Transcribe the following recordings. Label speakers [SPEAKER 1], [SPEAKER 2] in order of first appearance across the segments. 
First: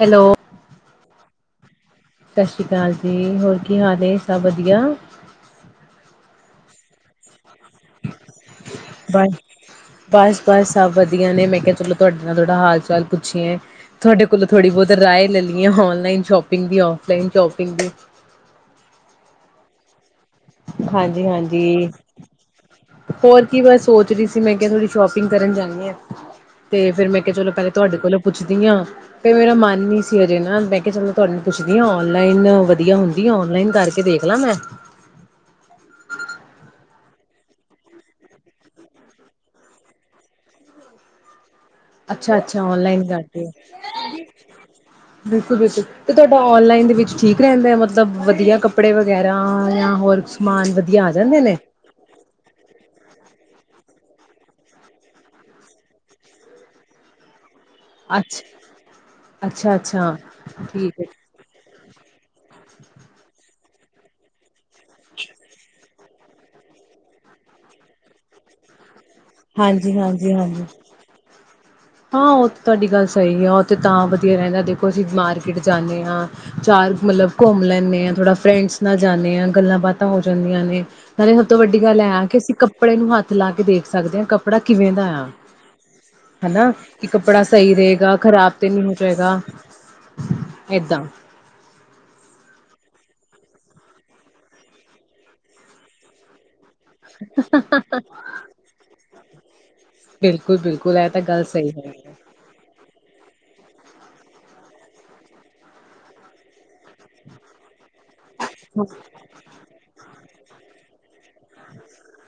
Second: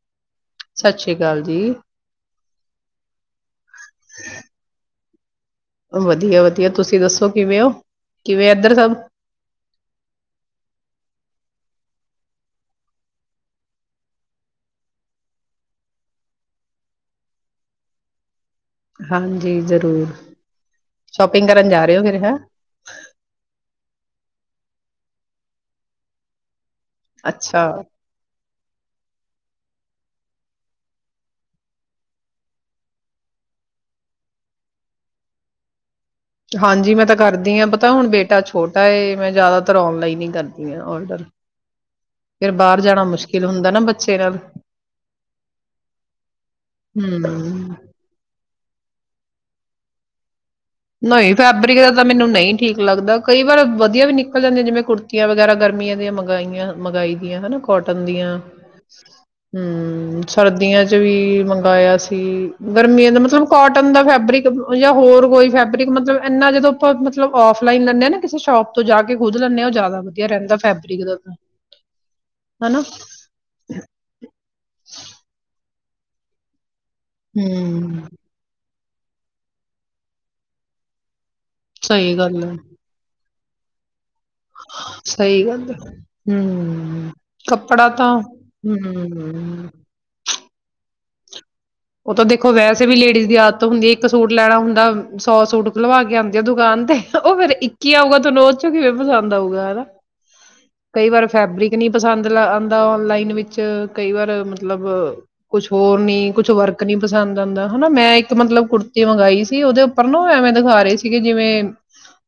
[SPEAKER 1] Hello
[SPEAKER 2] ਸਤਿ ਸ੍ਰੀ ਅਕਾਲ ਜੀ
[SPEAKER 1] ਸਤਿ ਸ਼੍ਰੀ ਅਕਾਲ ਜੀ ਹੋਰ ਕੀ ਹਾਲ ਸਭ ਵਧੀਆ
[SPEAKER 2] ਵਧੀਆ ਵਧੀਆ ਤੁਸੀਂ ਦੱਸੋ ਕਿਵੇਂ ਹੋ ਕਿਵੇਂ ਇੱਧਰ ਸਭ
[SPEAKER 1] ਬਸ ਬਸ ਬਸ ਸਭ ਵਧੀਆ ਨੇ ਮੈਂ ਕਿਹਾ ਚਲੋ ਤੁਹਾਡੇ ਨਾਲ ਥੋੜਾ ਹਾਲ ਚਾਲ ਪੁੱਛਿਏ ਤੁਹਾਡੇ ਕੋਲੋਂ ਥੋੜੀ ਬਹੁਤ ਰਏ ਲੈ ਲਈ ਆਨਲਾਈਨ ਸ਼ੋਪਿੰਗ ਦੀ ਓਫਲਾਈਨ ਸ਼ੋਪਿੰਗ ਦੀ
[SPEAKER 2] ਹਾਂਜੀ ਜ਼ਰੂਰ
[SPEAKER 1] ਹਾਂਜੀ
[SPEAKER 2] ਸ਼ੋਪਿੰਗ
[SPEAKER 1] ਹਾਂਜੀ
[SPEAKER 2] ਕਰਨ ਜਾ ਰਹੇ ਹੋ ਫਿਰ ਹੈਂ
[SPEAKER 1] ਹੋਰ ਕੀ ਬਸ ਸੋਚ ਰਹੀ ਸੀ ਅਂ ਮੈਂ ਕਿਹਾ ਤੁਥੋਡੀ ਸ਼ੋਪਿੰਗ ਕਰਨ ਜਾਂਣੀ ਹਾਂ ਤੇ ਫੇਰ ਮੈਂ ਕਿਹਾ ਚਲੋ
[SPEAKER 2] ਅੱਛਾ
[SPEAKER 1] ਪਹਿਲੇ ਤੁਹਾਡੇ ਕੋਲੋਂ ਪੁੱਛਦੀ ਹਾਂ ਫੇਰ ਮੇਰਾ ਮਨ ਨੀ ਹਜੇ ਨਾ ਮੈਂ ਕਿਹਾ ਚਲੋ ਤੁਹਾਨੂੰ ਪੁੱਛਦੀ ਹ ਔਨਲਾਈਨ ਵਧੀਆ ਹੁੰਦੀ ਆ ਔਨਲਾਈਨ ਕਰਕੇ ਦੇਖ ਲਾ ਮੈਂ
[SPEAKER 2] ਹਾਂਜੀ ਮੈਂ ਤਾਂ ਕਰਦੀ ਹ ਪਤਾ ਹੁਣ ਬੇਟਾ ਛੋਟਾ ਮੈਂ ਜ਼ਿਆਦਾਤਰ ਔਨਲਾਈਨ ਹੀ ਕਰਦੀ ਹਾਂ ਔਡਰ
[SPEAKER 1] ਅੱਛਾ
[SPEAKER 2] ਫਿਰ
[SPEAKER 1] ਅੱਛਾ
[SPEAKER 2] ਬਾਹਰ ਜਾਣਾ
[SPEAKER 1] ਨਲਾਈਨ ਕਰਦੇ
[SPEAKER 2] ਮੁਸ਼ਕਿਲ ਹੁੰਦਾ ਨਾ ਬੱਚੇ ਨਾਲ
[SPEAKER 1] ਬਿਲਕੁਲ ਬਿਲਕੁਲ ਤੇ ਤੁਹਾਡਾ ਨਲਾਈਨ ਦੇ ਵਿੱਚ ਠੀਕ ਰਹਿੰਦਾ
[SPEAKER 2] ਹਮ
[SPEAKER 1] ਮਤਲਬ ਵਧੀਆ ਕੱਪੜੇ ਵ ਵਗੈਰਾ ਜਾਂ ਹੋਰ ਸਮਾਨ ਵਧੀਆ ਆ
[SPEAKER 2] ਨਹੀਂ
[SPEAKER 1] ਜਾਂਦੇ ਨੇ?
[SPEAKER 2] ਫੈਬਰਿਕ ਦਾ ਤਾਂ ਮੈਨੂੰ ਨਹੀਂ ਠੀਕ ਲੱਗਦਾ ਕਈ ਵਾਰ ਵਧੀਆ ਵੀ ਨਿਕਲ ਜਾਂਦੀਆਂ ਜਿਵੇਂ ਕੁੜਤੀਆਂ ਵਗੈਰਾ ਗਰਮੀਆਂ ਦੀਆਂ ਮੰਗਾਈਆਂ ਮੰਗਵਾਾਈ ਦੀਆਂ ਹਨਾ ਕੋਟਨ ਦੀਆਂ
[SPEAKER 1] ਅੱਛ ਅੱਛਾ-ਅੱਛਾ
[SPEAKER 2] ਹਮ ਸਰਦੀਆਂ ਚ
[SPEAKER 1] ਠੀਕ ਹੈ
[SPEAKER 2] ਵੀ ਮੰਗਇਆ ਸੀ ਗਰਮੀਆਂ ਦਾ ਮਤਲਬ ਕੋਟਨ ਦਾ ਫੈਬਰਿਕ ਜਾਂ ਹੋਰ ਕੋਈ ਫੈਬ ਮਤਲਬ ਇੰਨਾ ਜਦੋਂ ਆਪਾਂ ਮਤਲਬ ਔਫਲਾਈਨ ਲੈਂਦੇ ਹ ਨਾ ਕਿਸੇ ਸ਼ੋਪ ਤੋਂ ਜਾ ਕੇ ਖੁਦ ਲੈਂਦੇ ਹਾਂ ਉਹ
[SPEAKER 1] ਹਾਂਜੀ
[SPEAKER 2] ਜ਼ਿਆਦਾ ਵਧੀਆ
[SPEAKER 1] ਹਾਂਜੀ
[SPEAKER 2] ਰਹਿੰਦਾ
[SPEAKER 1] ਹਾਂਜੀ
[SPEAKER 2] ਫੈਬਰਿਕ ਦਾ ਤਾਂ
[SPEAKER 1] ਹਾਂ ਉਹ
[SPEAKER 2] ਹਨਾ,
[SPEAKER 1] ਤੁਹਾਡੀ ਗੱਲ ਸਹੀ ਹੈ ਉਹ ਤੇ ਤਾਂ ਵਧੀਆ ਰਹਿੰਦਾ ਦੇਖੋ ਅਸੀਂ ਮਾਰਕਿੱਟ ਜਾਂਦੇ ਹਾਂ ਚਾਰ ਮਤਲਬ ਘੁੰਮ
[SPEAKER 2] ਹੂੰ,
[SPEAKER 1] ਲੈਂਦੇ ਹਾਂ ਥੋੜਾ ਫਰੈਂਡਸ ਨਾਲ ਜਾਂਦੇ ਹਾਂ ਗੱਲਾਂ ਬਾਤਾਂ ਹੋ ਜਾਂਦੀਆਂ ਨੇ ਨਾਲੇ ਸਭ ਤੋਂ ਵੱਡੀ ਗੱਲ ਹੈ ਕਿ ਅਸੀਂ ਕੱਪੜੇ ਨੂੰ ਹੱਥ ਲੱਗਦੇ ਸਕਦੇ ਹਾਂ ਕੱਪੜਾ ਕਿਵੇਂ ਦਾ ਆ
[SPEAKER 2] ਸਹੀ ਗੱਲ ਹੈ,
[SPEAKER 1] ਹਨਾ ਕਿ
[SPEAKER 2] ਹੂੰ,
[SPEAKER 1] ਕੱਪੜਾ ਸਹੀ
[SPEAKER 2] ਤਾਂ
[SPEAKER 1] ਰਹੇਗਾ ਖ਼ਰਾਬ ਤੇ ਨਹੀਂੀ ਹੋ ਜਾਏਗਾ
[SPEAKER 2] ਹੂੰ,
[SPEAKER 1] ਏਦਾਂ
[SPEAKER 2] ਉਹ ਤਾਂ ਦੇਖੋ ਵੈਸੇ ਵੀ ਲੇਡੀਜ਼ ਦੀ ਆਦਤ ਹੁੰਦੀ ਹੈ ਇੱਕ ਸੂਟ ਲੈਣਾ ਹੁੰਦਾ ਸੌ ਸੂਟ ਖਲਵਾ ਕੇ ਆਉਂਦੀ ਆ ਦੁਕਾਨ ਤੇ ਉਹ ਫੇਰ ਇੱਕ ਹੀ ਆਊਗਾ ਤਹਨੂੰ ਉਹ ਚੋਂ ਕਿਵੇਂ ਆਊਗਾ ਹੈਨਾ
[SPEAKER 1] ਬਿਲਕੁਲ-ਬਿਲਕੁਲ
[SPEAKER 2] ਕਈ
[SPEAKER 1] ਇਹ ਤਾਂ
[SPEAKER 2] ਵਾਰ
[SPEAKER 1] ਗੱਲ ਸਹੀ
[SPEAKER 2] ਫੈਬਰਿਕ ਨੀ
[SPEAKER 1] ਹੈਗੀ ਹੈ।
[SPEAKER 2] ਪਸੰਦ ਆਉਂਦਾ ਔਨਲਾਈਨ ਵਿੱਚ ਚ ਕਈ ਵਾਰ ਮਤਲਬ ਕੁਛ ਹੋਰ ਨੀ ਕੁਛ ਵਰਕ ਨੀ ਪਸੰਦ ਆਉਂਦਾ ਹਨਾ ਮੈਂ ਇੱਕ ਮਤਲਬ ਕੁੜਤੀ ਮੰਗਾਈ ਸੀ ਉਹਦੇ ਉੱਪਰ ਨੂੰ ਐਵੇਂ ਦਿਖਾ ਰਹੇ ਸੀਗੇ ਜਿਵੇਂ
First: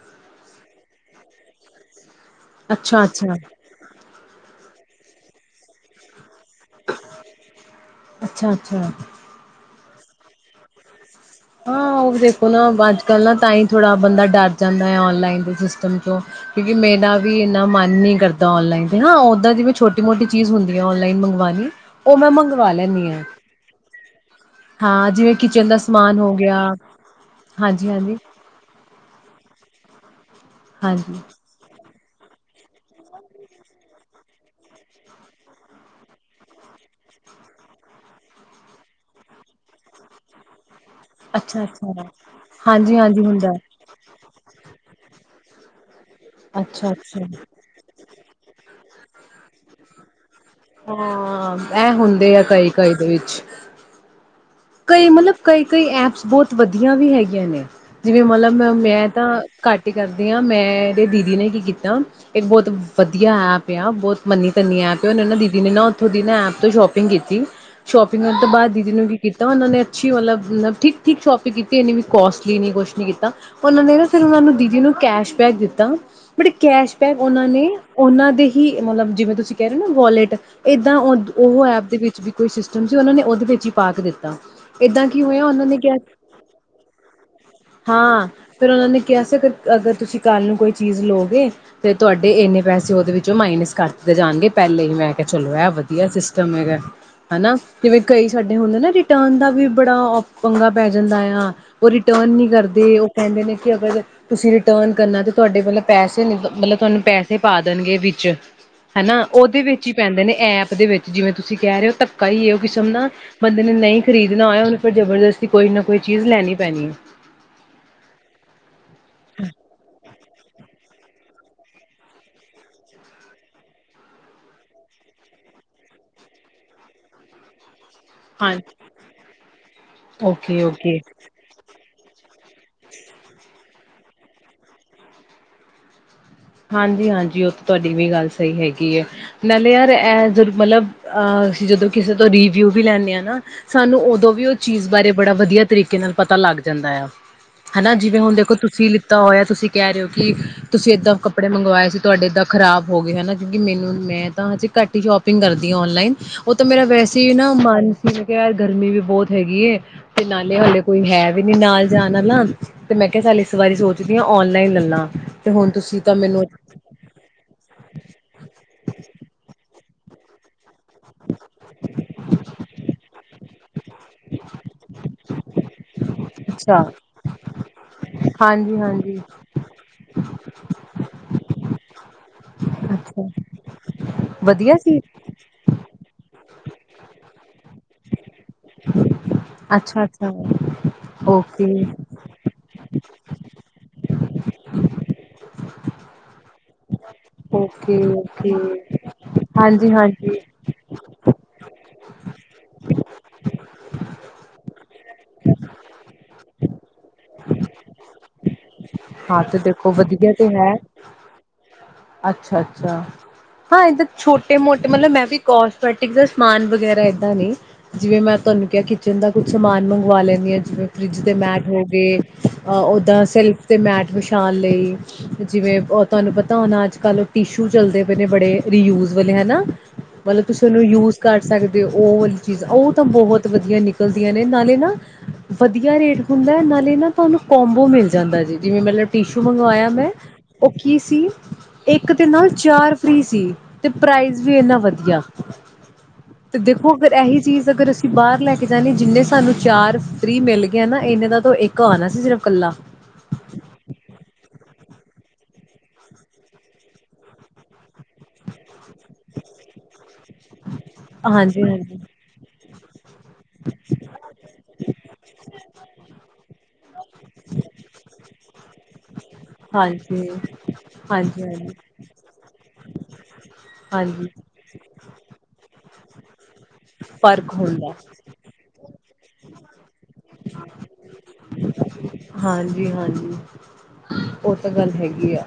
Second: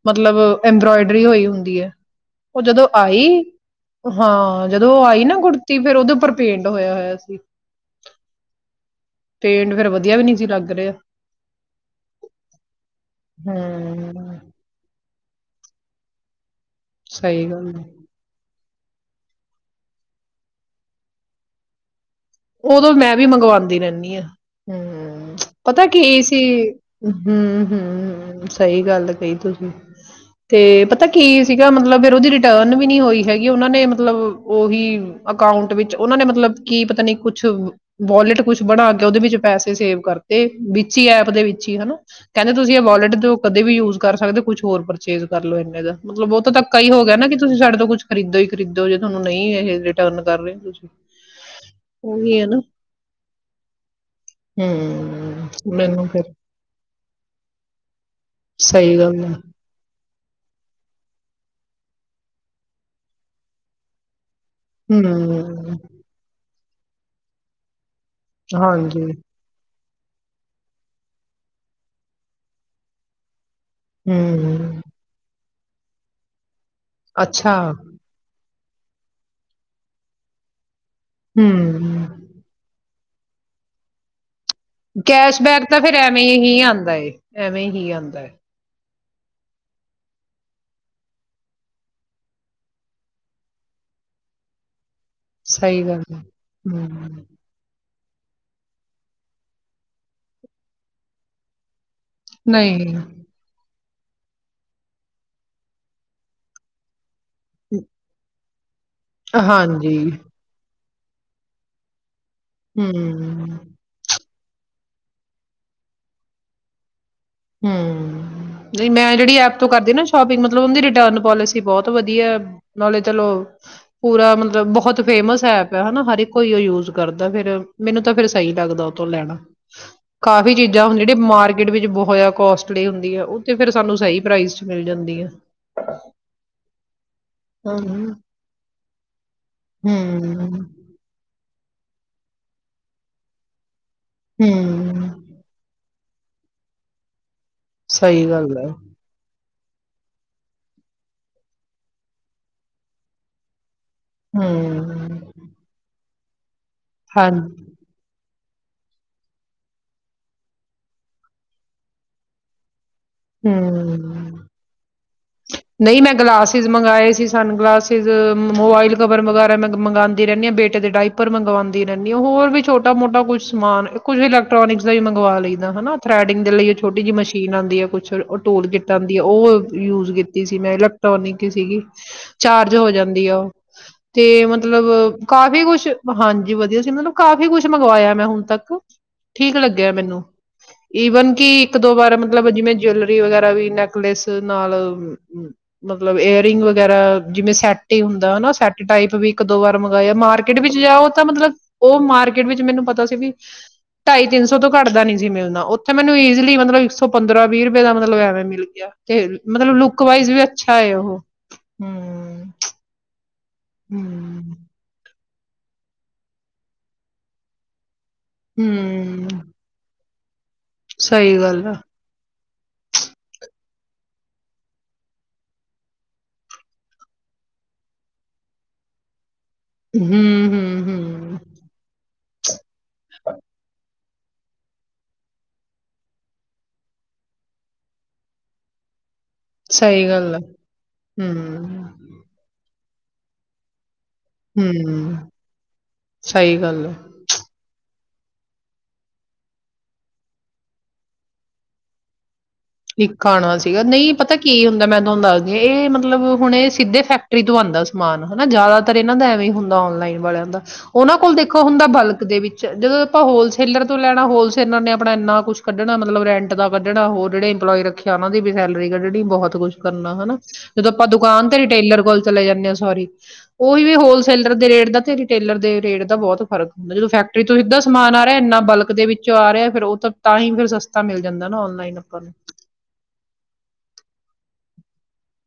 [SPEAKER 2] ਮਤਲਬ ਐੰਬਰੋਇਡਰੀ ਹੋਈ ਹੁੰਦੀ ਹੈ ਉਹ ਜਦੋਂ ਆਈ
[SPEAKER 1] ਅੱਛਾ-ਅੱਛਾ,
[SPEAKER 2] ਹਾਂ ਜਦੋਂ ਉਹ ਆਈ ਨਾ ਕੁੜਤੀ ਫੇਰ ਉਹਦੇ ਉੱਪਰ ਪੇਂਟ ਹੋਇਆ ਹੋਇਆ ਸੀ
[SPEAKER 1] ਅੱਛਾ-ਅੱਛਾ।
[SPEAKER 2] ਪੇਂਟ ਫੇਰ ਵਧੀਆ ਵੀ ਨੀ ਸੀ ਲੱਗ ਰਿਹਾ
[SPEAKER 1] ਹਾਂ ਉਹ ਵੀ ਦੇਖੋ ਨਾ ਅੱਜ ਕੱਲ ਨਾ, ਤਾਂ ਹੀ ਥੋੜ੍ਹਾ ਬੰਦਾ
[SPEAKER 2] ਹਮ
[SPEAKER 1] ਡਰ ਜਾਂਦਾ ਹੈ ਔਨਲਾਈਨ ਸਿਸਟਮ ਕਿਉਂ ਕਿਉਂਕਿ ਮੇਰਾ ਵੀ
[SPEAKER 2] ਸਹੀ
[SPEAKER 1] ਇੰਨਾ
[SPEAKER 2] ਗੱਲ ਹੈ।
[SPEAKER 1] ਮਨ ਨਹੀਂ ਕਰਦਾ, ਔਨਲਾਈਨ ਹਾਂ ਓਦਾਂ ਜਿਵੇਂ, ਛੋਟੀ ਮੋਟੀ ਚੀਜ਼ ਹੁੰਦੀ ਆ ਔਨਲਾਈਨ ਮੰਗਵਾਉਣੀ। ਉਹ ਮੈਂ ਮੰਗਵਾ
[SPEAKER 2] ਉਦੋਂ
[SPEAKER 1] ਲੈਂਦੀ
[SPEAKER 2] ਮੈਂ
[SPEAKER 1] ਹਾਂ
[SPEAKER 2] ਵੀ ਮੰਗਵਾਉਂਦੀ ਰਹਿੰਦੀ ਹਾਂ।
[SPEAKER 1] ਹਾਂ
[SPEAKER 2] ਹਮਮ।
[SPEAKER 1] ਜਿਵੇਂ ਕਿਚਨ ਦਾ
[SPEAKER 2] ਪਤਾ ਕੀ
[SPEAKER 1] ਸਮਾਨ
[SPEAKER 2] ਏ
[SPEAKER 1] ਹੋ
[SPEAKER 2] ਸੀ
[SPEAKER 1] ਗਿਆ
[SPEAKER 2] ਏ,
[SPEAKER 1] ਹਾਂਜੀ-ਹਾਂਜੀ,
[SPEAKER 2] ਹੁੰ-ਹੁੰ-ਹ ਸਹੀ ਗੱਲ ਕਹੀ ਤੁਸੀਂ। ਤੇ, ਪਤਾ
[SPEAKER 1] ਹਾਂਜੀ
[SPEAKER 2] ਕੀ ਸੀਗਾ। ਮਤਲਬ ਏ ਉਹਦੀ ਰਿਟਰਨ ਵੀ ਨਹੀਂ ਹੋਈ ਹੈਗੀ। ਉਹਨਾਂ ਨੇ ਮਤਲਬ, ਉਹੀ ਅਕਾਊਂਂਟ ਵਿੱਚ ਉਹਨਾਂ ਨੇ, ਮਤਲਬ ਕੀ ਪਤਾ ਨੀ ਕੁਛ ਵੋਲੇਟ, ਕੁਛ ਬਣਾ ਕੇ ਉਹਦੇ ਵਿੱਚ ਪੈਸੇ ਸੇਵ ਕਰਤੇ। ਬਿ ਇਸੀ ਐਪ ਦੇ ਵਿੱਚ ਹੀ, ਹਨਾ।
[SPEAKER 1] ਅੱਛਾ-ਅੱਛਾ
[SPEAKER 2] ਕਹਿੰਦੇ ਤੁਸੀਂ ਇਹ ਵਾਲੋਟ
[SPEAKER 1] ਹਾਂਜੀ-ਹਾਂਜੀ
[SPEAKER 2] ਤੋਂ
[SPEAKER 1] ਹੁੰਦਾ
[SPEAKER 2] ਕਦੇ ਵੀ ਯੂਜ ਕਰ ਸਕਦੇ ਹੋ। ਕੁਛ ਹੋਰ ਪਰਚੇਜ ਕਰ ਲਓ ਇਨੇ ਦਾ। ਮਤਲਬ ਉਹ ਤਾਂ ਧੱਕਾ ਹੀ ਹੋ ਗਿਆ
[SPEAKER 1] ਅੱਛਾ-ਅੱਛਾ
[SPEAKER 2] ਨਾ, ਕਿ ਤੁਸੀਂ ਸਾਡੇ ਤੋਂ ਕੁਛ ਖਰੀਦੋ ਹੀ ਖਰੀਦੋ, ਜੇ ਤੁਹਾਨੂੰ ਨਹੀਂ ਇਹ ਰਿਟਰਨ ਕਰ ਰਹੇ ਤੁਸੀਂ
[SPEAKER 1] ਹਾਂ, ਏ ਹੁੰਦੇ
[SPEAKER 2] ਉਹੀ
[SPEAKER 1] ਐ,
[SPEAKER 2] ਹੈ ਨਾ।
[SPEAKER 1] ਕਈ ਕਈ ਦੇ ਵਿੱਚ। ਕਈ ਮਤਲਬ,
[SPEAKER 2] ਹੂੰ,
[SPEAKER 1] ਕਈ ਕਈ
[SPEAKER 2] ਮੈਨੂੰ ਫਿਰ
[SPEAKER 1] ਐਪਸ ਬਹੁਤ ਵਧੀਆ ਵੀ ਹੈਗੀਆਂ ਨੇ। ਜਿਵੇਂ ਮਤਲਬ
[SPEAKER 2] ਸਹੀ
[SPEAKER 1] ਮੈਂ
[SPEAKER 2] ਗੱਲ
[SPEAKER 1] ਤਾਂ
[SPEAKER 2] ਹੈ।
[SPEAKER 1] ਘੱਟ ਹੀ ਕਰਦੀ ਹਾਂ। ਮੈਂਰੇ ਦੀਦੀ ਨੇ ਕੀ ਕੀਤਾ ਇੱਕ ਬਹੁਤ ਵਧੀਆ ਐਪ ਏ ਹ ਬਹੁਤ ਮੰਨੀ ਤਨੀ ਐਪ ਹੈ। ਉਹਨੇ ਨਾ, ਦੀਦੀ ਨੇ
[SPEAKER 2] ਹੂੰ,
[SPEAKER 1] ਨਾ, ਉੱਥੋਂ ਦੀ ਨਾ ਐਪ ਤੋਂ ਸ਼ੋਪਿੰਗ ਕੀਤੀ। ਸ਼ੋਪਿੰਗ ਹੋਣ ਤੋਂ ਬਾਅਦ ਦੀਦੀ
[SPEAKER 2] ਹਾਂਜੀ,
[SPEAKER 1] ਨੂੰ ਵੀ ਕੀਤਾ ਉਹਨਾਂ ਨੇ ਅੱਛੀ ਉਲਬ-ਮਤਲਬ ਠੀਕ-ਠੀਕ ਸ਼ੋਪਿੰਗ ਕੀਤੀ। ਇੰਨੀ ਵੀ ਕੋਸਟਲੀ ਨੀ, ਕੁਛ ਨੀ ਕੀਤਾ। ਉਹਨਾਂ ਨੇ ਨਾ, ਫਿਰ ਉਹਨਾਂ ਨੂੰ ਦੀਦੀ
[SPEAKER 2] ਹੂੰ,
[SPEAKER 1] ਨੂੰ ਕੈਸ਼ਬੈਕ ਦਿੱ ਤਾਂ, ਬੜੀ ਕੈਸ਼ਬੈਕ ਉਹਨਾਂ
[SPEAKER 2] ਅੱਛਾ,
[SPEAKER 1] ਨੇ, ਉਹਨਾਂ ਦੇ ਕਿ ਮਤਲਬ। ਜਿਵੇਂ ਤੁਸੀਂ ਕਹਿ ਰਹੇ ਹੋ ਨਾ ਵੋਲੇਟ ਏਦਾਂ ਉਹ-ਉਹ
[SPEAKER 2] ਹੂੰ,
[SPEAKER 1] ਐਪ ਦੇ ਵਿੱਚ ਵੀ ਕੋਈ ਸਿਸਟਮ ਜਿ ਉਹਨਾਂ ਨੇ ਉਹਦੇ ਵਿੱਚ ਹੀ ਪਾਕ ਦਿੱ
[SPEAKER 2] ਕੈਸ਼ਬੈਕ ਤਾਂ ਫਿਰ ਐਵੇਂ ਹੀ ਆਉਂਦਾ ਹੈ। ਐਵੇਂ ਹੀ ਆਉਂਦਾ ਹੈ।
[SPEAKER 1] ਕੈਸੇ ਫਿਰ ਅਗਰ-ਅਗਰ ਤੁਸੀਂ ਕੱਲ੍ਹ ਨੂੰ ਕੋਈ ਚੀਜ਼ ਲਓਗੇ ਤੇ ਤੁਹਾਡੇ ਇੰਨੇ ਪੈਸੇ ਉਹਦੇ ਵਿੱਚੋਂ ਮਾਈਨਸ ਕਰ ਦਿੱਤੇ ਜਾਣਗੇ। ਪਹਿਲੇ ਹੀ ਮੈਂ ਤੇ ਚਲੋ ਇਹ
[SPEAKER 2] ਸਹੀ ਗੱਲ
[SPEAKER 1] ਵਧੀਆ
[SPEAKER 2] ਹੈ।
[SPEAKER 1] ਸਿਸਟਮ ਹੈਗਾ ਹੇ।
[SPEAKER 2] ਹੂੰ,
[SPEAKER 1] ਹਨਾ? ਜਿਵੇਂ ਕਈ ਸਾਡੇ ਹੁੰਦੇ ਨਾ ਕਿ ਟਰਨ ਦਾ ਵੀ ਬੜਾ ਓ ਪੰਗਾ ਪੈ ਜਾਂਦਾ ਹੈ ਹਾਂ। ਉਹ ਰਿਟਰਨ ਨਹੀਂ ਕਰਦੇ, ਉਹ ਕਹਿੰਦੇ ਨੇ ਕਿ ਅਗਰ ਤੁਸੀਂ ਰਿਟਰਨ ਕਰਨਾ ਤੇ ਤੁਹਾਡੇ ਮਤਲਬ ਪੈਸੇ ਨੇ ਮਤਲਬ ਤੁਹਾਨੂੰ ਪੈ ਇੱਥੇ ਪਾ ਦੇਣਗੇ ਵਿੱਚ ਹਨਾ ਉਹਦੇ ਵਿੱਚ ਹੀ
[SPEAKER 2] ਹਾਂਜੀ,
[SPEAKER 1] ਪੈਂਦੇ ਨੇ ਐਪ ਦੇ ਵਿੱ ਜਿਵੇਂ ਤੁਸੀਂ ਕਹਿ ਰਹੇ ਹੋ ਤਾਂ [unintelligible] ਕਈ ਉਹ ਕਿਸਮ
[SPEAKER 2] ਹੂੰ,
[SPEAKER 1] ਨਾ ਬੰਦੇ ਨੇ ਨਹੀਂ ਖਰੀਦਣਾ ਹੋਇਆ ਉਹਨੂੰ ਫਿਰ ਜਬਰਦਸਤੀ ਕੋਈ ਨਾ ਕੋਈ ਚੀਜ਼ ਲੈਣੀ ਪੈਣੀ ਹੈ।
[SPEAKER 2] ਹਮ। ਨਹੀਂ ਮੈਂ ਜਿਹੜੀ ਐਪ ਤੋਂ ਕਰਦੀ ਨਾ ਸ਼ੋਪਿੰਗ ਮਤਲਬ ਨੀ ਰਿਟਰਨ ਪੋਲਿਸੀ ਬਹੁਤ ਵਧੀਆ, ਨਾਲੇ ਚਲੋ ਪੂਰਾ ਮਤਲਬ ਬਹੁਤ ਫੇਮਸ ਐਪ ਆ ਹੈਨਾ। ਹਰ ਇੱਕ ਕੋਈ ਉਹ ਯੂਜ ਕਰਦਾ ਫਿਰ ਮੈਨੂੰ ਤਾਂ ਫਿਰ ਸਹੀ
[SPEAKER 1] ਹਾਂਜੀ
[SPEAKER 2] ਲੱਗਦਾ ਉਦੋ ਲੈਣਾ ਕਾਫ਼ੀ
[SPEAKER 1] ਓਕੇ
[SPEAKER 2] ਚੀਜ਼ਾਂ ਹੁਣ
[SPEAKER 1] ਓਕੇ
[SPEAKER 2] ਜਿਹੜੀਆਂ ਮਾਰਕੀਟ ਵਿੱਚ ਬਹੁ ਹੋਇਆ। ਕੋਸਟਲੀ ਹੁੰਦੀ ਆ। ਉਹ ਤੇ ਫਿਰ ਸਾਨੂੰ ਸਹੀ ਪ੍ਰਾਈਜ਼ ਚ ਮਿਲ ਜਾਂਦੀ ਆ।
[SPEAKER 1] ਹਾਂਜੀ ਹਾਂਜੀ ਉਹ ਤਾਂ ਤੁਹਾਡੀ ਵੀ ਗੱਲ ਸਹੀ ਹੈਗੀ ਹੈ ਨਾਲੇ ਯਾਰ ਇਹ ਜੋ
[SPEAKER 2] ਹੂੰ,
[SPEAKER 1] ਮਤਲਬ ਅਹ ਜਦੋਂ ਕਿਸੇ ਤੋਂ ਰੀਵਿਊ ਵੀ ਲੈਂਦੇ ਹਾਂ ਨਾ ਸਾਨੂੰ ਉਦੋਂ ਵੀ ਉਹ ਚੀਜ਼ ਬਾਰੇ ਬੜਾ
[SPEAKER 2] ਹੂੰ,
[SPEAKER 1] ਵਧੀਆ ਤਰੀਕੇ ਨਾਲ ਪਤਾ ਲੱਗ ਜਾਂਦਾ ਹੈ ਹੈਨਾ ਜਿਵੇਂ
[SPEAKER 2] ਸਹੀ
[SPEAKER 1] ਹੁਣ ਦੇਖੋ
[SPEAKER 2] ਗੱਲ ਹੈ।
[SPEAKER 1] ਤੁਸੀਂ ਲਿੱਤਾ ਹੋਇਆ ਤੁਸੀਂ ਕਹਿ ਰਹੇ ਹੋ ਕਿ ਤੁਸੀਂ ਏਦਾਂ ਕ ਕੱਪੜੇ ਮੰਗਵਾਏ ਸੀ ਤੁਹਾਡੇੱਦ ਖਰਾ ਹੋ ਗਏ ਹਨਾ ਕਿਉਂਕਿ ਮੈਨੂੰ ਮੈਂ ਤਾਂ ਹਜੇ ਘੱਟ ਹੀ
[SPEAKER 2] ਹੂੰ,
[SPEAKER 1] ਸ਼ੋਪਿੰਗ ਕਰਦੀ ਹਾਂ ਔਨਲਾਈਨ [unintelligible] ਉਹ ਤਾਂ ਮੇਰਾ ਵੈਸੇ ਹੀ ਨਾ
[SPEAKER 2] ਹਾਂਜੀ,
[SPEAKER 1] ਮਨ ਸੀ ਯਾਰ ਗਰਮੀ ਵੀ ਬਹੁਤ ਹੈਗੀ ਏ ਤੇ ਨਾਲੇ ਹਲੇ ਕੋਈ ਹੈ ਵੀ ਨੀ ਨਾਲ ਜਾਣਾ ਤੇ ਮੈਂ ਕਿਹਾ ਚੱਲ ਇਸ ਬਾਰੀ ਸੋਚਦੀ ਹਾਂ
[SPEAKER 2] ਹੂੰ।
[SPEAKER 1] ਔਨਲਾਈਨ ਲੈਲਾਂ ਤੇ ਹੁਣ ਤੁਸੀਂ
[SPEAKER 2] ਨਹੀਂ ਮੈਂ
[SPEAKER 1] ਮੈਨੂੰ
[SPEAKER 2] ਗਲਾਸਿਸ ਮੰਗਵਾਏ ਸੀ ਸਨ ਗਲਾਸਿਸ ਮੋਬਾਈਲ ਕਬਰ ਵਗੈਰਾ ਮੰਗਵਾਉਂਦੀ ਰਹਿੰਦੀ ਹਾਂ ਬੇਟੇ ਦੇ ਡਾਇਪਰ ਮੰਗਵਾਉਂਦੀ ਰਹਿੰਦੀ ਹ ਹੋਰ ਵੀ ਛੋਟਾ ਮੋਟਾ ਕੁਛ ਸਮਾਨ ਕੁਛ ਵੀ ਇਲੈਕ੍ਰੋਨਿਕ ਦਾ ਵੀ ਮੰਗਵਾ ਲੈਂਦਾ ਹੈਾ ਥਰੈਡਿੰਗ ਲਈ
[SPEAKER 1] ਅੱਛਾ
[SPEAKER 2] ਛੋਟੀ ਜਿਹੀ ਮਸ਼ੀਨ ਆਉਂਦੀ ਹੈ ਕੁਛ ਉਹ ਟੋਲ
[SPEAKER 1] ਹਾਂਜੀ
[SPEAKER 2] ਕਿਟ ਆਂਦੀ
[SPEAKER 1] ਹਾਂਜੀ
[SPEAKER 2] ਆ ਉਹ ਯੂਜ ਕੀਤੀ ਸੀ ਮੈਂ ਇਲੈਕਟ੍ਰੋਨਿਕ ਸੀਗੀ ਚਾਰਜ ਹੋ ਜਾਂਦੀ
[SPEAKER 1] ਅੱਛਾ
[SPEAKER 2] ਆ ਉਹ ਤੇ
[SPEAKER 1] ਵਧੀਆ
[SPEAKER 2] ਮਤਲਬ
[SPEAKER 1] ਸੀ
[SPEAKER 2] ਕਾਫੀ ਕੁਛ ਹਾਂਜੀ ਵਧੀਆ ਸੀ ਮਤਲਬ ਕਾਫੀ ਕੁਛ ਮੰਗਵਾਇਆ ਮੈਂ ਹੁਣ ਤ ਠੀਕ ਲੱਗਿਆ
[SPEAKER 1] ਅੱਛਾ
[SPEAKER 2] ਮੈਨੂੰ
[SPEAKER 1] ਅੱਛਾ
[SPEAKER 2] ਈਵਨ ਕਿ ਇੱਕ
[SPEAKER 1] ਓਕੇ
[SPEAKER 2] ਦੋ ਵਾਰ ਮਤਲਬ ਜਿਵੇਂ ਜਲ ਵਗੈਰਾ ਵੀ ਨੈਕਲਸ ਨਾਲ ਮਤਲਬ ਏਅਰ ਰਿੰਗ ਵਗੈਰਾ ਜਿਵੇਂ ਸੈੱਟ
[SPEAKER 1] ਓਕੇ
[SPEAKER 2] ਹੀ ਹੁੰਦਾ ਹਨਾ
[SPEAKER 1] ਓਕੇ
[SPEAKER 2] ਸੈੱਟ ਟਾਈਪ ਵੀ ਇੱਕ ਦੋ ਵਾਰ
[SPEAKER 1] ਹਾਂਜੀ
[SPEAKER 2] ਮੰਗਵਾਇਆ
[SPEAKER 1] ਹਾਂਜੀ
[SPEAKER 2] ਮਾਰਕੀਟ ਵਿੱਚ ਜਾਓ ਤਾਂ ਮਤਲਬ ਉਹ ਮਾਰਕੀਟ ਵਿੱਚ ਮੈਨੂੰ ਪਤਾ ਸੀ ਵੀ ਢਾਈ ਤਿੰਨ ਸੌ ਤੋਂ ਘੱਟਦਾ ਨੀ ਸੀ ਮੈਂ ਉਹਦਾ ਉੱਥੇ ਮੈਨੂੰ ਈਜ਼ਲੀ ਮਤਲਬ ਇੱਕ ਸੌ ਪੰਦਰਾਂ ਵੀਹ [unintelligible] ਦਾ ਮਤਲਬ ਐਵੇਂ ਮਿਲ ਗਿਆ ਤੇ
[SPEAKER 1] ਹਾਂ
[SPEAKER 2] ਮਤਲਬ
[SPEAKER 1] ਦੇਖੋ
[SPEAKER 2] ਲੁਕ ਵਈਜ਼
[SPEAKER 1] ਵਧੀਆ
[SPEAKER 2] ਵੀ
[SPEAKER 1] ਤੇ
[SPEAKER 2] ਅੱਛਾ ਹੈ ਉਹ
[SPEAKER 1] ਅੱਛਾ ਅੱਛਾ ਹਾਂ ਇੱਧਰ
[SPEAKER 2] ਹਮ
[SPEAKER 1] ਛੋਟੇ ਮੋਟੇ ਮਤਲਬ ਮੈਂ ਵੀ ਕਸਮੈਟਿਕ ਦਾ ਸਮਾਨ ਵਗੈਰਾ ਏਦਾਂ ਨੇ ਜਿਵੇਂ ਮੈਂ ਤੁਹਾਨੂੰ ਕਿਹਾ ਕਿਚਨ ਦਾ
[SPEAKER 2] ਹਮ
[SPEAKER 1] ਕੁੱਛ ਸਮਾਨ ਵਾਲੇ ਦੀਆਂ ਜਵੇ ਫਰਿੱਜ ਤੇ
[SPEAKER 2] ਸਹੀ ਗੱਲ
[SPEAKER 1] ਮੈਟ
[SPEAKER 2] ਆ
[SPEAKER 1] ਹੋ ਗਏ ਅ ਓਦਾਾਂ ਸੈਲਫ ਅਤੇ ਮੈਟ ਵਿਛਾਉਣ ਲਈ ਜਿਵੇਂ ਤੁਹਾਨੂੰ ਪਤਾ ਹੋਣਾ ਅੱਜ ਕੱਲ੍ਹ ਉਹ ਟਿਸ਼ੂ ਚੱਲਦੇ ਪਏ ਨੇ ਬੜੇ ਰੀਯੂਜ਼ ਵਾਲੇ ਹੈ ਨਾ
[SPEAKER 2] ਹਮ
[SPEAKER 1] ਮਤਲਬ ਤੁਸੀਂ
[SPEAKER 2] ਹਮ
[SPEAKER 1] ਉਹਨੂੰ ਯੂਜ
[SPEAKER 2] ਹਮ
[SPEAKER 1] ਕਰ ਸਕਦੇ ਹੋ ਉਹ ਚੀਜ਼ਾਂ ਉਹ ਤਾਂ ਬਹੁਤ ਵਧੀਆ ਨਿਕਲ ਨਿਕਲਦੀਆਂ ਨੇ ਨਾਲੇ ਨਾ ਵਧੀਆ ਰੇਟ ਹੁੰਦਾ ਨਾਲੇ ਨਾ ਤੁਹਾਨੂੰ ਕੋਮਬੋ ਮਿਲ ਜਾਂਦਾ ਜੀ ਜਿਵੇਂ ਮਿਲਲੇ ਟਿਸ਼ੂ ਮੰਗਵਾਇਆ
[SPEAKER 2] ਸਹੀ
[SPEAKER 1] ਮੈਂ
[SPEAKER 2] ਗੱਲ ਆ
[SPEAKER 1] ਉਹ ਕੀ ਸੀ
[SPEAKER 2] ਹਮ
[SPEAKER 1] ਇੱਕ ਦੇ ਨਾਲ ਚਾਰ ਸ੍ਰੀ ਸੀ ਅਤੇ ਪ੍ਰਾਈਜ਼ ਵੀ ਇੰਨਾ
[SPEAKER 2] ਹਮ
[SPEAKER 1] ਵਧੀਆ
[SPEAKER 2] ਸਹੀ
[SPEAKER 1] ਅਤੇ
[SPEAKER 2] ਗੱਲ
[SPEAKER 1] ਦੇਖੋ
[SPEAKER 2] ਹੈ
[SPEAKER 1] ਅਗਰ ਐਹੀ ਚੀਜ਼ ਅਗਰ ਬਾਹਰ ਲੈ ਕੇ ਜਾਣੀ ਜਿੰਨੇ ਸਾਨੂੰ ਚਾਰ ਫ੍ਰਰੀ ਮਿਲ ਗਏ ਨਾ ਇਹਨੇ ਦਾ ਤੋਂ ਇੱਕ ਆਉਣਾ ਸੀ ਸਿਰਫ ਕੱਲਾ
[SPEAKER 2] ਇੱਕ ਆਣਾ ਸੀਗਾ ਨਹੀਂ ਪਤਾ ਕੀ ਹੁੰਦਾ ਮੈਂ ਤੁਹਾਨੂੰ ਦੱਸਦੀ ਇਹ ਮਤਲਬ ਹੁਣ ਇਹ ਸਿੱਧੇ ਫੈਕਟਰੀ ਤੋਂ ਆਉਂਦਾ ਸਮਾਨ ਹਨਾ ਜ਼ਿਆਦਾ ਇਹਨਾਂ ਦਾ ਐਵੇਂ ਹੀ ਹੁੰਦਾ ਔਨਲਾਈਨ ਵਾਲਿਆਂ ਦਾ ਉਹਨਾਂ ਕੋਲ
[SPEAKER 1] ਹਾਂਜੀ
[SPEAKER 2] ਦੇਖੋ ਹੁੰਦਾ
[SPEAKER 1] ਹਾਂਜੀ
[SPEAKER 2] ਬਲਕ ਦੇ ਵਿੱਚ ਚਦੋ ਆਪਾਂ ਹੋਲਸੇਲਰ ਤੋਂ ਲੈਣਾ ਹੋਲਸੇਲਰ ਨੇ ਆਪਣਾ ਇੰਨਾ ਕੁਛ ਕੱਢਣਾ ਮਤਲਬ ਰੈਂਟ ਦਾ ਕੱਢਣਾ ਹੋਰ ਜਿਹੜੇ ਈ ਰੱਖਿਆ ਉਹਨਾਂ ਦੀ ਵੀ ਸੈਲੀ [unintelligible] ਬਹੁਤ ਕੁੱਛ ਕਰਨਾ
[SPEAKER 1] ਹਾਂਜੀ ਹਾਂਜੀ
[SPEAKER 2] ਹਨਾ ਜਦੋਂ ਆਪਾਂ ਦੁਕਾਨ ਤੇ
[SPEAKER 1] ਹਾਂਜੀ
[SPEAKER 2] ਰਿਟੇਲਰ ਕੋਲ ਚਲੇ ਜਾਂਦੇ ਹਾਂ ਸੋਰੀ ਉਹੀ ਵੀ
[SPEAKER 1] ਹਾਂਜੀ
[SPEAKER 2] ਹੋਲਸੇਲਰ ਦੇ ਰੇਟ ਦਾ ਤੇ ਟੇਲਰ ਦੇ ਰੇਟ ਦਾ ਬਹੁਤ ਫਰਕ ਹੁੰਦਾ ਜਦੋਂ ਫੈਕਟਰੀ
[SPEAKER 1] ਫ਼ਰਕ
[SPEAKER 2] ਤੋਂ ਸਿੱਧਾ
[SPEAKER 1] ਹੁੰਦਾ
[SPEAKER 2] ਸਮਾਨ ਆ ਰਿਹਾ ਇੰਨਾ ਬਲਕ ਦੇ ਵਿੱਚ ਚ ਆ ਰਿਹਾ ਫਿਰ ਉਹ ਤਾਂ ਤਾਂ ਹੀ ਫੇਿਰ ਸਸਤਾ ਮਿਲ ਜਾਂਦਾ ਨਾ ਔਨਲਾਈਨ ਆਪਾਂ ਨੂੰ
[SPEAKER 1] ਜੀ ਹਾਂਜੀ ਉਹ ਤਾਂ ਗੱਲ ਹੈਗੀ ਆ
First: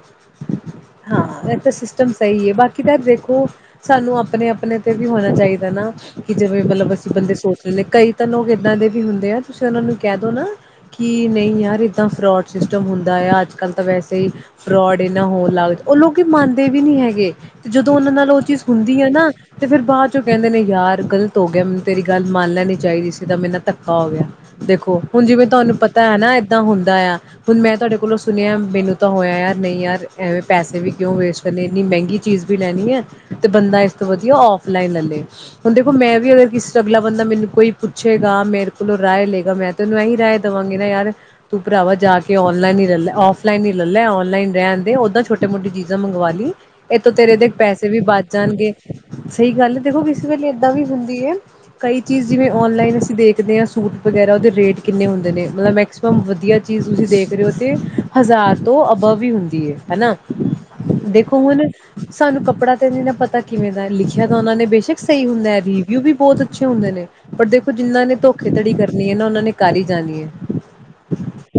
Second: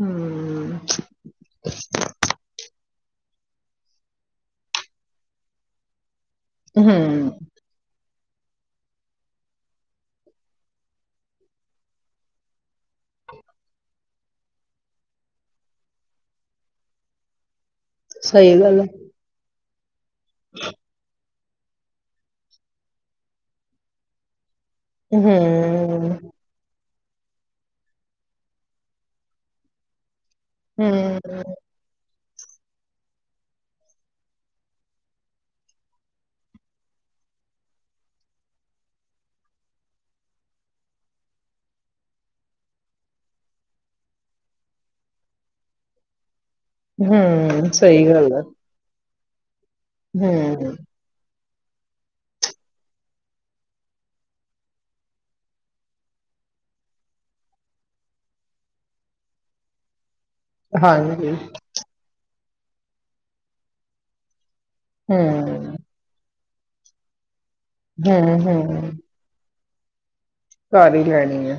[SPEAKER 2] ਹੂੰ,
[SPEAKER 1] ਹਾਂ ਵ ਤਾਂ ਸਿਸਟਮ ਸਹੀ ਹੈ ਬਾਕੀ ਕਿ ਦੇਖੋ ਸਾਨੂੰ ਆਪਣੇ ਆਪਣੇ ਤੇ ਵੀ ਹੋਣਾ ਚਾਹੀਦਾ ਨਾ ਕਿ ਜਿਵੇਂ ਮਤਲਬ ਅਸੀਂ
[SPEAKER 2] ਹੂੰ,
[SPEAKER 1] ਬੰਦੇ ਸੋਚ ਲੈਂਦੇ ਕਈ [unintelligible] ਇੱਦਾਂ ਦੇ ਵੀ ਹੁੰਦੇ ਆ ਤੁਸੀਂ ਉਹਨਾਂ ਨੂੰ ਕਹਿ ਦਉ ਨਾ ਕਿ ਨਹੀਂ ਯਾਰ ਇੱਦਾਂ ਫਰੋਡ ਸਿਸਟਮ ਹੁੰਦਾ ਆ ਅੱਜ ਕੱਲ੍ਹ ਤਾਂ ਵੈਸੇ ਹੀ ਫਰੋਡ ਇਨਾ ਹੋਣ ਲੱਗ ਉਹ ਲੋਕ ਮੰਨਦੇ ਵੀ ਨਹੀਂੀ ਹੈਗੇ ਤੇ ਜਦੋਂ ਉਹਨਾਂ ਨਾਲ ਉਹ
[SPEAKER 2] ਸਹੀ
[SPEAKER 1] ਚੀਜ਼
[SPEAKER 2] ਗੱਲ
[SPEAKER 1] ਹੁੰਦੀ ਹੈ ਨਾ ਤੇ ਫਿਰ ਬਾਅਦ ਚੌ ਕਹਿੰਦੇ ਨੇ ਯਾਰ ਗਲ ਧ ਗਿਆ ਮੈਨੂੰ ਤੇਰੀ ਗੱਲ ਮੰਨ ਲੈਣੀ ਚਾਹੀਦੀ ਸੀ ਜਿੱਦਾਂ ਮੇਰੇ ਨਾਲ ਧੱਕਾ ਹੋ ਗਿਆ ਦੇਖੋ ਹੁਣ ਜਿਵੇਂ ਤੁਹਾਨੂੰ ਪਤਾ
[SPEAKER 2] ਹੂੰ,
[SPEAKER 1] ਹੈ ਨਾ ਇਏਦਾਂ ਹੁਣ ਆ ਹੁਣ ਮੈਂ ਤੁਹਾਡੇ ਕੋਲੋਂ ਸੁਣਿਆ ਮੈਨੂੰ ਤਾਂ ਹੋਇਆ ਯਾਰ ਨਹੀਂ ਯਾਰ ਐਵੇਂ ਪੈਸੇ ਵੀ ਕਿਉਂ
[SPEAKER 2] ਹੂੰ,
[SPEAKER 1] ਵੇਸਟ ਹਦੇ ਇੰਨੀ ਮਹਿੰਗੀ ਚੀਜ਼ ਵੀ ਲੈਣੀ ਹੈ ਤੇ ਬੰਦਾ ਇਸ ਤੋਂ ਵਧੀਆ ਫਲਾਈਨ ਲੈ ਲੇ ਹੁਣ ਦੇਖੋ ਮੈਂ ਵੀ ਅਗਰ ਕਿਸ ਅਗਲਾ ਬੰਦਾ ਮੈਨੂੰ ਕੋਈ ਪੁੱਛੇਗਾ ਮੇਰੇ ਕੋਲੋਂ ਰਾਏ ਲਏਗਾ ਮੈਂ ਤੈਨੂੰ ਇਹੀ ਰਏ ਦੇਵਾਂਗੀ ਨਾ ਯਾਰ ਤੂੰ ਭਰਾਵਾ ਜਾ ਕੇ ਔਨਲਾਈਨ ਹੀ ਲੈ ਲੈ ਔਫਲਾਈਨ ਹੀ ਲੈ ਲੈ ਔਨਲਾਈਨ ਰਹਿਣ ਦੇ ਉੱਦਾਂ ਛੋਟਟੀ ਮੋਟੀ ਚੀਜ਼ਾਂ ਮੰਗਵਾ ਲਈ ਇਹਥੋਂ ਤੇਰੇ ਦੇ
[SPEAKER 2] ਹੂੰ,
[SPEAKER 1] ਪੈਸੇ ਵੀ
[SPEAKER 2] ਸਹੀ
[SPEAKER 1] ਬਚ
[SPEAKER 2] ਗੱਲ ਹੈ।
[SPEAKER 1] ਜਾਣਗੇ ਸਹੀ ਗੱਲ ਦੇਖੋ ਕਿਸ ਵੇਲੇ ਇੱਦਾਂ
[SPEAKER 2] ਹੂੰ,
[SPEAKER 1] ਵੀ ਹੁੰਦੀ ਹੈ ਕਈ ਚੀਜ਼ ਜਿਵੇਂ ਔਨਲਾਈਨ ਅਸੀਂ ਦੇਖਦੇ ਹਾਂ ਸੂਟ ਵਗੈਰਾ ਉਹਦੇ ਰੇਟ ਕਿੰਨੇ ਹੁੰਦੇ ਨੇ ਮਤਲਬ ਮੈਕਸੀਮਮ ਵਧੀਆ ਚੀਜ਼ ਤੁਸੀਂ ਦੇਖ ਰਹੇ ਹੋ ਅਤੇ ਹਜ਼ਾਰ ਤੋਂ ਅਬਵ ਹੀ ਹੁੰਦੀ ਹੈ ਹੈ ਨਾ
[SPEAKER 2] ਹਾਂਜੀ,
[SPEAKER 1] ਦੇਖੋ ਹੁਣ ਸਾਨੂੰ ਕੱਪੜਾ ਤੇ ਨਹੀਂ ਨਾ ਪਤਾ ਕਿਵੇਂ ਦਾ ਲਿਖਿਆ ਤਾਂ ਉਹਨਾਂ ਨੇ ਬੇਸ਼ੱਕ
[SPEAKER 2] ਹੂੰ,
[SPEAKER 1] ਸਹੀ ਹੁੰਦਾ ਹੈ ਰਿਵਿਊ ਵੀ ਬਹੁਤ ਅੱਛੇ ਹੁੰਦੇ ਨੇ ਪਰ ਦੇਖੋ ਜਿਹਨਾਂ ਨੇ
[SPEAKER 2] ਹੂੰ,
[SPEAKER 1] ਧੋਖੇਧੜੀ
[SPEAKER 2] ਹੂੰ,
[SPEAKER 1] ਕਰਨੀ ਹੈ ਨਾ ਉਹਨਾਂ ਨੇ ਕਰੀ ਹੀ ਜਾਣੀ ਹੈ
[SPEAKER 2] ਘਰ ਹੀ ਲੈਣੀ ਆ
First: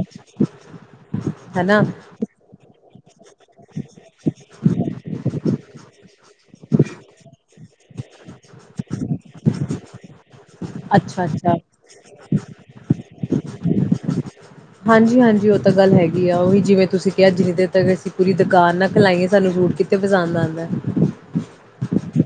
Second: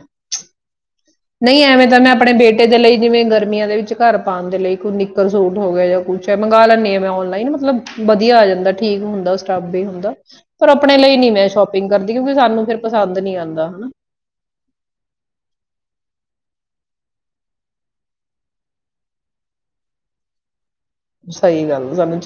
[SPEAKER 2] ਨਹੀਂ
[SPEAKER 1] ਹਨਾ
[SPEAKER 2] ਐਵੇਂ ਤਾਂ ਮੈਂ ਆਪਣੇ ਬੇਟੇ [unintelligible] ਗਰਮੀਆਂ ਦੇ ਵਿੱਚ ਘਰ ਪਾਉਣ ਦੇ ਲਈ ਕੋਈ ਨਿੱਕਰ ਸੂਟ ਹੋ ਗਿਆ ਜਾਂ ਕੁਛ ਮੰਗ ਲੈਂਦੀ ਆਾਂ ਮੈਂ ਔਨਲਾਈਨ ਮਤਲਬ ਵਧੀਆ ਆ ਜਾਂਦਾ ਠੀਕ ਹੁੰਦਾ ਸਟੱਬ ਵੀ ਹੁੰਦਾ ਪਰ ਆਪਣੇ ਲਈ
[SPEAKER 1] ਅੱਛਾ
[SPEAKER 2] ਨੀ ਮੈਂ ਸ਼ੋਪਿੰਗ ਕਰਦੀ ਕਿਉਂਕਿ ਸਾਨੂੰ ਫਿਰ ਪਸੰਦ ਨੀ ਆਉਂਦਾ ਹਨਾ।
[SPEAKER 1] ਹਾਂਜੀ ਹਾਂਜੀ ਉਹ ਤਾਂ ਗੱਲ ਹੈਗੀ ਉਹੀ ਜਿਵੇਂ ਤੁਸੀਂ ਕਿਹਾ ਜਿੰਨੀ ਦੇਰ ਤੱਕ ਅਸੀਂੂਰੀ ਦੁਕਾਨ ਨਾਲ ਖਿਲਾਈਏ ਸਾਨੂੰ ਫਰੂਟ ਕਿਤੇ ਪਸੰਦ ਆਂਦਾ
[SPEAKER 2] ਸਹੀ ਗੱਲ ਸਾਨੂੰ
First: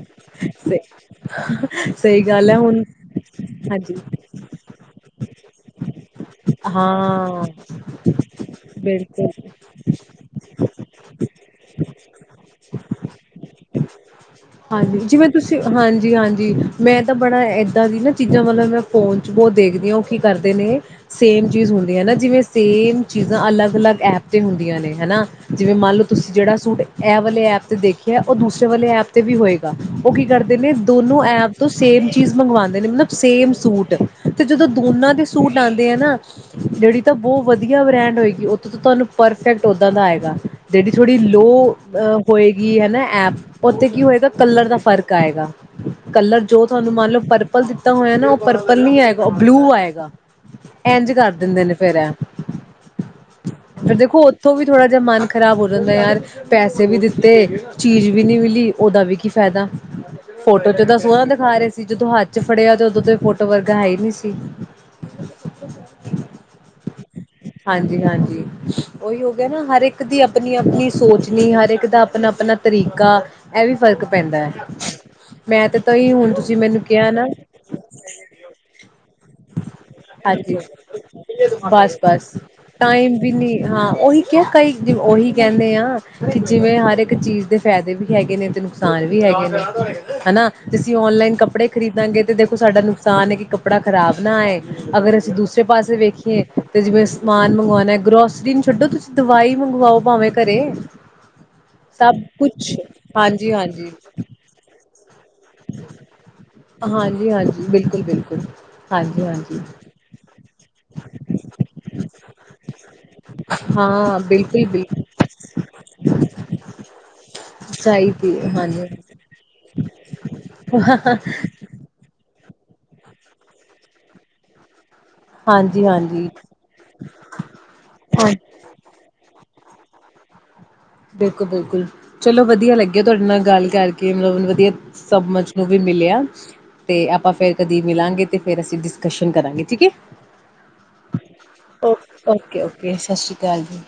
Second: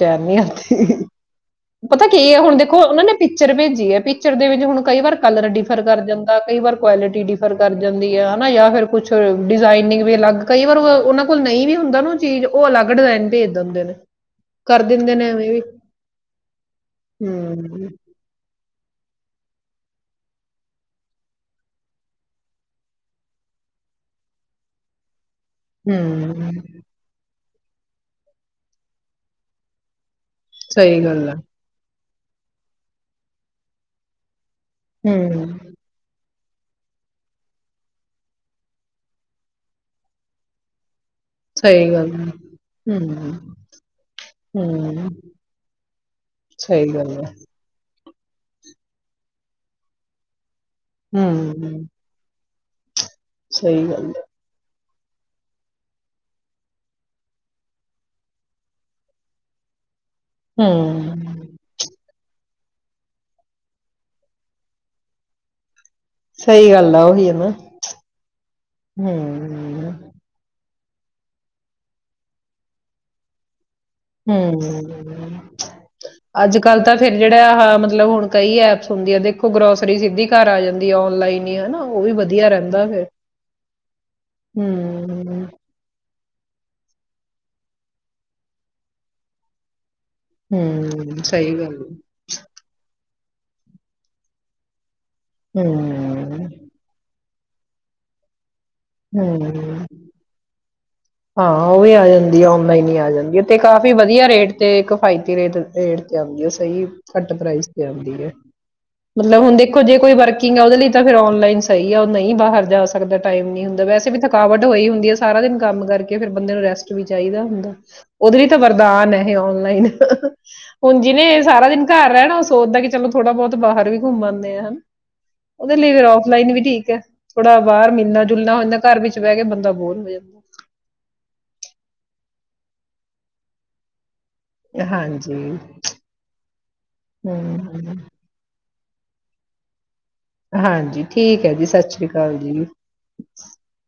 [SPEAKER 2] ਪਤਾ ਕੀ ਹੈ ਹੁਣ ਦੇਖੋ ਉਹਨਾਂ ਨੇ ਪਿਕਚਰ ਭੇਜੀ
[SPEAKER 1] ਹਾਂਜੀ
[SPEAKER 2] ਹੈ ਪਿਕਚਰ ਦੇ ਵਿੱਚ ਹੁਣ ਕਈ ਵਾਰ ਕਲਰ ਡਿਫਰ ਕਰ ਜਾਂ ਕਈ ਵਾਰ ਕੁਆਲਿਟੀ
[SPEAKER 1] ਹਾਂ
[SPEAKER 2] ਡਿਫਰ ਕਰ ਜਾਂਦੀ ਹੈ ਹਨਾ ਜਾਂ ਫਿਰ ਕੁਛ
[SPEAKER 1] ਬਿਲਕੁਲ
[SPEAKER 2] ਡਿਜ਼ਾਇਨਿੰਗ ਵੀ ਅਲੱਗ ਕਈ ਵਾਰ ਪਰ ਉਹਨਾਂ ਕੋਲ ਨਹੀਂ ਵੀ ਹੁੰਦਾ ਨਾ ਚੀਜ਼ ਉਹ ਅਲੱਗ ਡਿਜ਼ਾਇਨ ਤੇ ਦਿੰਦੇ ਨੇ
[SPEAKER 1] ਹਾਂਜੀ ਜਿਵੇਂ
[SPEAKER 2] ਵੀ
[SPEAKER 1] ਤੁਸੀਂ ਹਾਂਜੀ ਹਾਂਜੀ ਮੈਂ ਤਾਂ ਬੜਾ ਇੱਦਾਂ
[SPEAKER 2] ਹੂੰ
[SPEAKER 1] ਦੀ ਨਾ ਚੀਜ਼ਾਂ ਮਤਲਬ ਮੈਂ ਫੋਨ ਬਹੁਤ ਦੇਖਦੀ ਹ ਉਹ ਕੀ ਕਰਦੇ ਨੇ ਸੇਮ ਚੀਜ਼ ਹੁੰਦੀਆਂ ਹਨ ਨਾ ਜਿਵੇਂ ਸੇਮ ਚੀਜ਼ਾਂ ਅਲੱਗ ਅਲੱਗ ਐਪ ਤੇ ਹੁੰਦੀਆਂ ਨੇ ਹਨਾ ਜਿਵੇਂ ਮੰਨ ਲਓ ਤੁਸੀਂ
[SPEAKER 2] ਹੂੰ
[SPEAKER 1] ਜਿਹੜਾ ਸੂਟ ਐ ਵਾਲੇ ਐਪ ਦੇਖੀਏ ਉਹ ਦੂਸਰੇ ਵਾਲੇ ਐਪ ਤੇ ਵੀ ਹੋਏਗਾ ਉਹ ਕੀ ਕਰਦੇ ਨੇ
[SPEAKER 2] ਸਹੀ
[SPEAKER 1] ਦੋਨੋ
[SPEAKER 2] ਗੱਲ ਹੈ
[SPEAKER 1] ਐਪ ਤੋਂ ਸੇਮ ਚੀਜ਼ ਮੰਗਵਾਉਂਦੇ ਨੇ ਮਤਲਬ ਸੇਮ ਸੂਟ ਤੇ ਜਦੋਂ ਦੋਨਾਂ ਦੇ ਸੂਟ
[SPEAKER 2] ਹੂੰ
[SPEAKER 1] ਆਉਂਦੇ ਆ ਨਾ ਜਿਹੜੀ ਤਾਂ ਬਹੁਤ ਵਧੀਆ ਬ੍ਰੈਂਡ ਹੋਏਗੀ ਉਹਥੋਂ ਤਾਂ ਤੁਹਾਨੂੰ ਪਰਫੈਕਟ ਓਦਾਂ ਦਾ ਆਏਗਾ ਜਿਹੜੀ ਥੋੜ੍ਹੀ
[SPEAKER 2] ਸਹੀ
[SPEAKER 1] ਲੋਅ
[SPEAKER 2] ਗੱਲ ਹੈ
[SPEAKER 1] ਹੋਏਗੀ ਹੈ ਨਾ
[SPEAKER 2] ਹੂੰ
[SPEAKER 1] ਐਪ ਉੱਥੇ ਕਲਰ ਦਾ
[SPEAKER 2] ਹੂੰ
[SPEAKER 1] ਫ਼ਰਕ ਆਏਗਾ ਕਲਰ ਜੋ ਤੁਹਾਨੂੰ
[SPEAKER 2] ਸਹੀ
[SPEAKER 1] ਮੰਨ
[SPEAKER 2] ਗੱਲ
[SPEAKER 1] ਲਓ
[SPEAKER 2] ਹੈ
[SPEAKER 1] ਪਰਪਲ ਦੀ ਤਾਂ ਹੋਇਆ ਨਾ ਉਹ ਪਰਪਲ ਨੀ ਆਏਗਾ ਉਹ ਬਲੂ ਆਏਗਾ ਇੰਝ ਕਰ ਦਿੰਦੇ ਨੇ
[SPEAKER 2] ਹੂੰ
[SPEAKER 1] ਫੇਿਰ
[SPEAKER 2] ਸਹੀ ਗੱਲ
[SPEAKER 1] ਦੇਖੋ
[SPEAKER 2] ਹੈ
[SPEAKER 1] ਉੱਥੋਂ ਵੀ ਥੋੜਾ ਦਾ ਮਨ ਖਰਾਬ ਹੋ ਜਾਂਿੰਦਾ ਯਾਰ ਉਹਦਾ ਵੀ ਕੀ ਫਾਇਦਾ ਫੋਟੋ ਚੋਂ ਤਾਂ ਸੋਹਾਂ ਦਿਖਾ
[SPEAKER 2] ਹੂੰ
[SPEAKER 1] ਰਹੇ ਸੀ ਜਦੋਂ ਹੱਥ ਫੜਿਆ ਤੇ ਉਦੋਂ ਤੋਂ ਫੋਟੋ ਵਰਗਾ ਹੈ ਹੀ ਨਹੀਂੀ ਸੀ
[SPEAKER 2] ਸਹੀ ਗੱਲ ਆ ਉਹੀ ਆ
[SPEAKER 1] ਹਾਂਜੀ ਹਾਂਜੀ ਉਹੀ ਹੋ ਗਿਆ ਨਾ ਹਰ ਇੱਕ
[SPEAKER 2] ਹੂੰ
[SPEAKER 1] ਦੀ ਆਪਣੀ ਆਪਣੀ ਸੋਚਣੀ ਹਰ ਇੱਕ ਦਾ ਆਪਣਾ ਆਪਣਾ ਤਰੀਕਾ ਇਹ ਵੀ ਫ਼ਰਕ
[SPEAKER 2] ਹ
[SPEAKER 1] ਪੈਂਦਾ ਹੈ। ਮੈਂ ਤੇ ਤਾਂਹੀ ਹੁਣ
[SPEAKER 2] ਅੱਜ
[SPEAKER 1] ਤੁਸੀਂ ਮੈਨੂੰ
[SPEAKER 2] ਕੱਲ੍ਹ ਤਾਂ
[SPEAKER 1] ਕਿਹਾ
[SPEAKER 2] ਫਿਰ
[SPEAKER 1] ਨਾ
[SPEAKER 2] ਜਿਹੜਾ ਆ ਮਤਲਬ ਹੁਣ ਕਈ ਐਪਸ ਹੁੰਦੀਆਂ ਨੇ
[SPEAKER 1] ਬਸ ਟਾਈਮ ਵੀ ਨੀ ਹਾਂ ਉਹੀ ਕਿਹਾ ਕਈ ਉਹੀ
[SPEAKER 2] ਹੂੰ
[SPEAKER 1] ਕਹਿੰਦੇ ਆ ਕਿ ਜਿਵੇਂ ਹਰ ਇੱਕ ਚੀਜ਼ ਦੇ ਫਾਇਦੇ ਵੀ ਹੈਗੇ ਨੇ ਤੇ ਨੁਕਸਾਨ ਵੀ ਹੈਗੇ ਨੇ ਹਨਾ ਤੇ ਅਸੀਂ
[SPEAKER 2] ਹੂੰ
[SPEAKER 1] ਔਨਲਾਈਨ
[SPEAKER 2] ਸਹੀ
[SPEAKER 1] ਕੱਪੜੇ
[SPEAKER 2] ਗੱਲ
[SPEAKER 1] ਖਰੀਦਾਂਗੇ ਤੇ ਦੇਖੋ ਸਾਡਾ ਨੁ ਨੁਕਸਾਨ ਹੈ ਕਿ ਕੱਪੜਾ ਖਰਾਬ ਅਸੀਂ ਦੂਸਰੇ
[SPEAKER 2] ਹੈ
[SPEAKER 1] ਪਾਸੇ
[SPEAKER 2] ਹੂੰ
[SPEAKER 1] ਵੇਖੀਏ ਸਮਾਨ ਮੰਗਵਾਉਣ ਗਰੋਸਲੀਨ
[SPEAKER 2] ਹ ਹਾਂ ਉਹ ਵੀ ਆ
[SPEAKER 1] ਸਭ
[SPEAKER 2] ਜਾਂਦੀ ਆ
[SPEAKER 1] ਕੁਛ
[SPEAKER 2] ਲਾਈਨ ਹੀ ਆ ਜਾਂਦੀ
[SPEAKER 1] ਹਾਂਜੀ-ਹਾਂਜੀ,
[SPEAKER 2] ਕਾਫੀ ਵਧੀਆ ਰੇਟ ਤੇ ਕਫਾਇਤੀ ਰੇਟ ਤੇ ਸਹੀ ਘੱਟ
[SPEAKER 1] ਹਾਂਜੀ-ਹਾਂਜੀ
[SPEAKER 2] ਪਰਾਈਜ ਤੇ ਆਉਂਦੀ ਹੈ
[SPEAKER 1] ਬਿਲਕੁਲ-ਬਿਲਕੁਲ
[SPEAKER 2] ਮਤਲਬ ਹੁਣ
[SPEAKER 1] ਹਾਂਜੀ-ਹਾਂਜੀ
[SPEAKER 2] ਦੇਖੋ ਜੇ ਕੋਈ ਵਰਕਿੰਗ ਆ ਉਹਦੇ ਲਈ ਤਾਂ ਫਿਰ ਆਨਲਾਈਨ ਸਹੀ ਆ ਉਹ ਨਹੀਂ ਵੈਸੇ ਵੀ
[SPEAKER 1] ਹਾਂ
[SPEAKER 2] ਔ
[SPEAKER 1] ਬਿਲਕੁਲ-ਬਿਲਕੁਲ
[SPEAKER 2] ਹੋਂਦਾ ਹੈ
[SPEAKER 1] ਚਾਹੀਦੀ ਹੈ ਹਾਂਜੀ
[SPEAKER 2] ਕਿ ਚਲੋ ਥੋੜਾ ਬੋਤ ਬਾਹਰ ਵੀ ਘੁੰਮ ਆਨੇ ਆਂ ਉਹਦੇ
[SPEAKER 1] ਹਾਂਜੀ
[SPEAKER 2] ਲਈ
[SPEAKER 1] ਹਾਂਜੀ
[SPEAKER 2] ਆਫਲਾਈਨ ਵੀ ਠੀਕ ਹੈ, ਥੋੜਾ ਬਾਹਰ ਮਿਲਨਾ
[SPEAKER 1] ਹਾਂ
[SPEAKER 2] ਜੁਲਨਾ - ਤਾਂ ਹੁੰਦਾ ਘਰ ਵਿੱਚ ਬਹਿ ਕੇ ਬੰਦਾ ਤਾਂ ਬੋਰ ਹੁੰਦੇ ਆ
[SPEAKER 1] ਬਿਲਕੁਲ ਬਿਲਕੁਲ ਚਲੋ ਵਦੀਆਂ ਲੱਗਿਆ ਤੋਵਾਦੇ ਨਾਲ ਗੱਲ ਕਰਕੇ [inaudible]
[SPEAKER 2] ਹਾਂਜੀ
[SPEAKER 1] ਤੇ ਆਪਾਂ ਫੇਰ ਕਦੀ
[SPEAKER 2] ਹੂੰ
[SPEAKER 1] ਮਿਲਾਂਗੇ ਤੇ ਫੇਰ ਅਸੀ ਡਿਸਕਸ - ਕਵੇਸ਼ਨ ਕਰਾਂਗੇ ਠੀਕ ਹੈ
[SPEAKER 2] ਹਾਂਜੀ ਠੀਕ ਹੈ ਜੀ ਸਤਿ ਸ੍ਰੀ ਅਕਾਲ
[SPEAKER 1] ਓਕੇ
[SPEAKER 2] ਜੀ
[SPEAKER 1] ਓਕੇ ਸਤਿ ਸ਼੍ਰੀ ਅਕਾਲ ਜੀ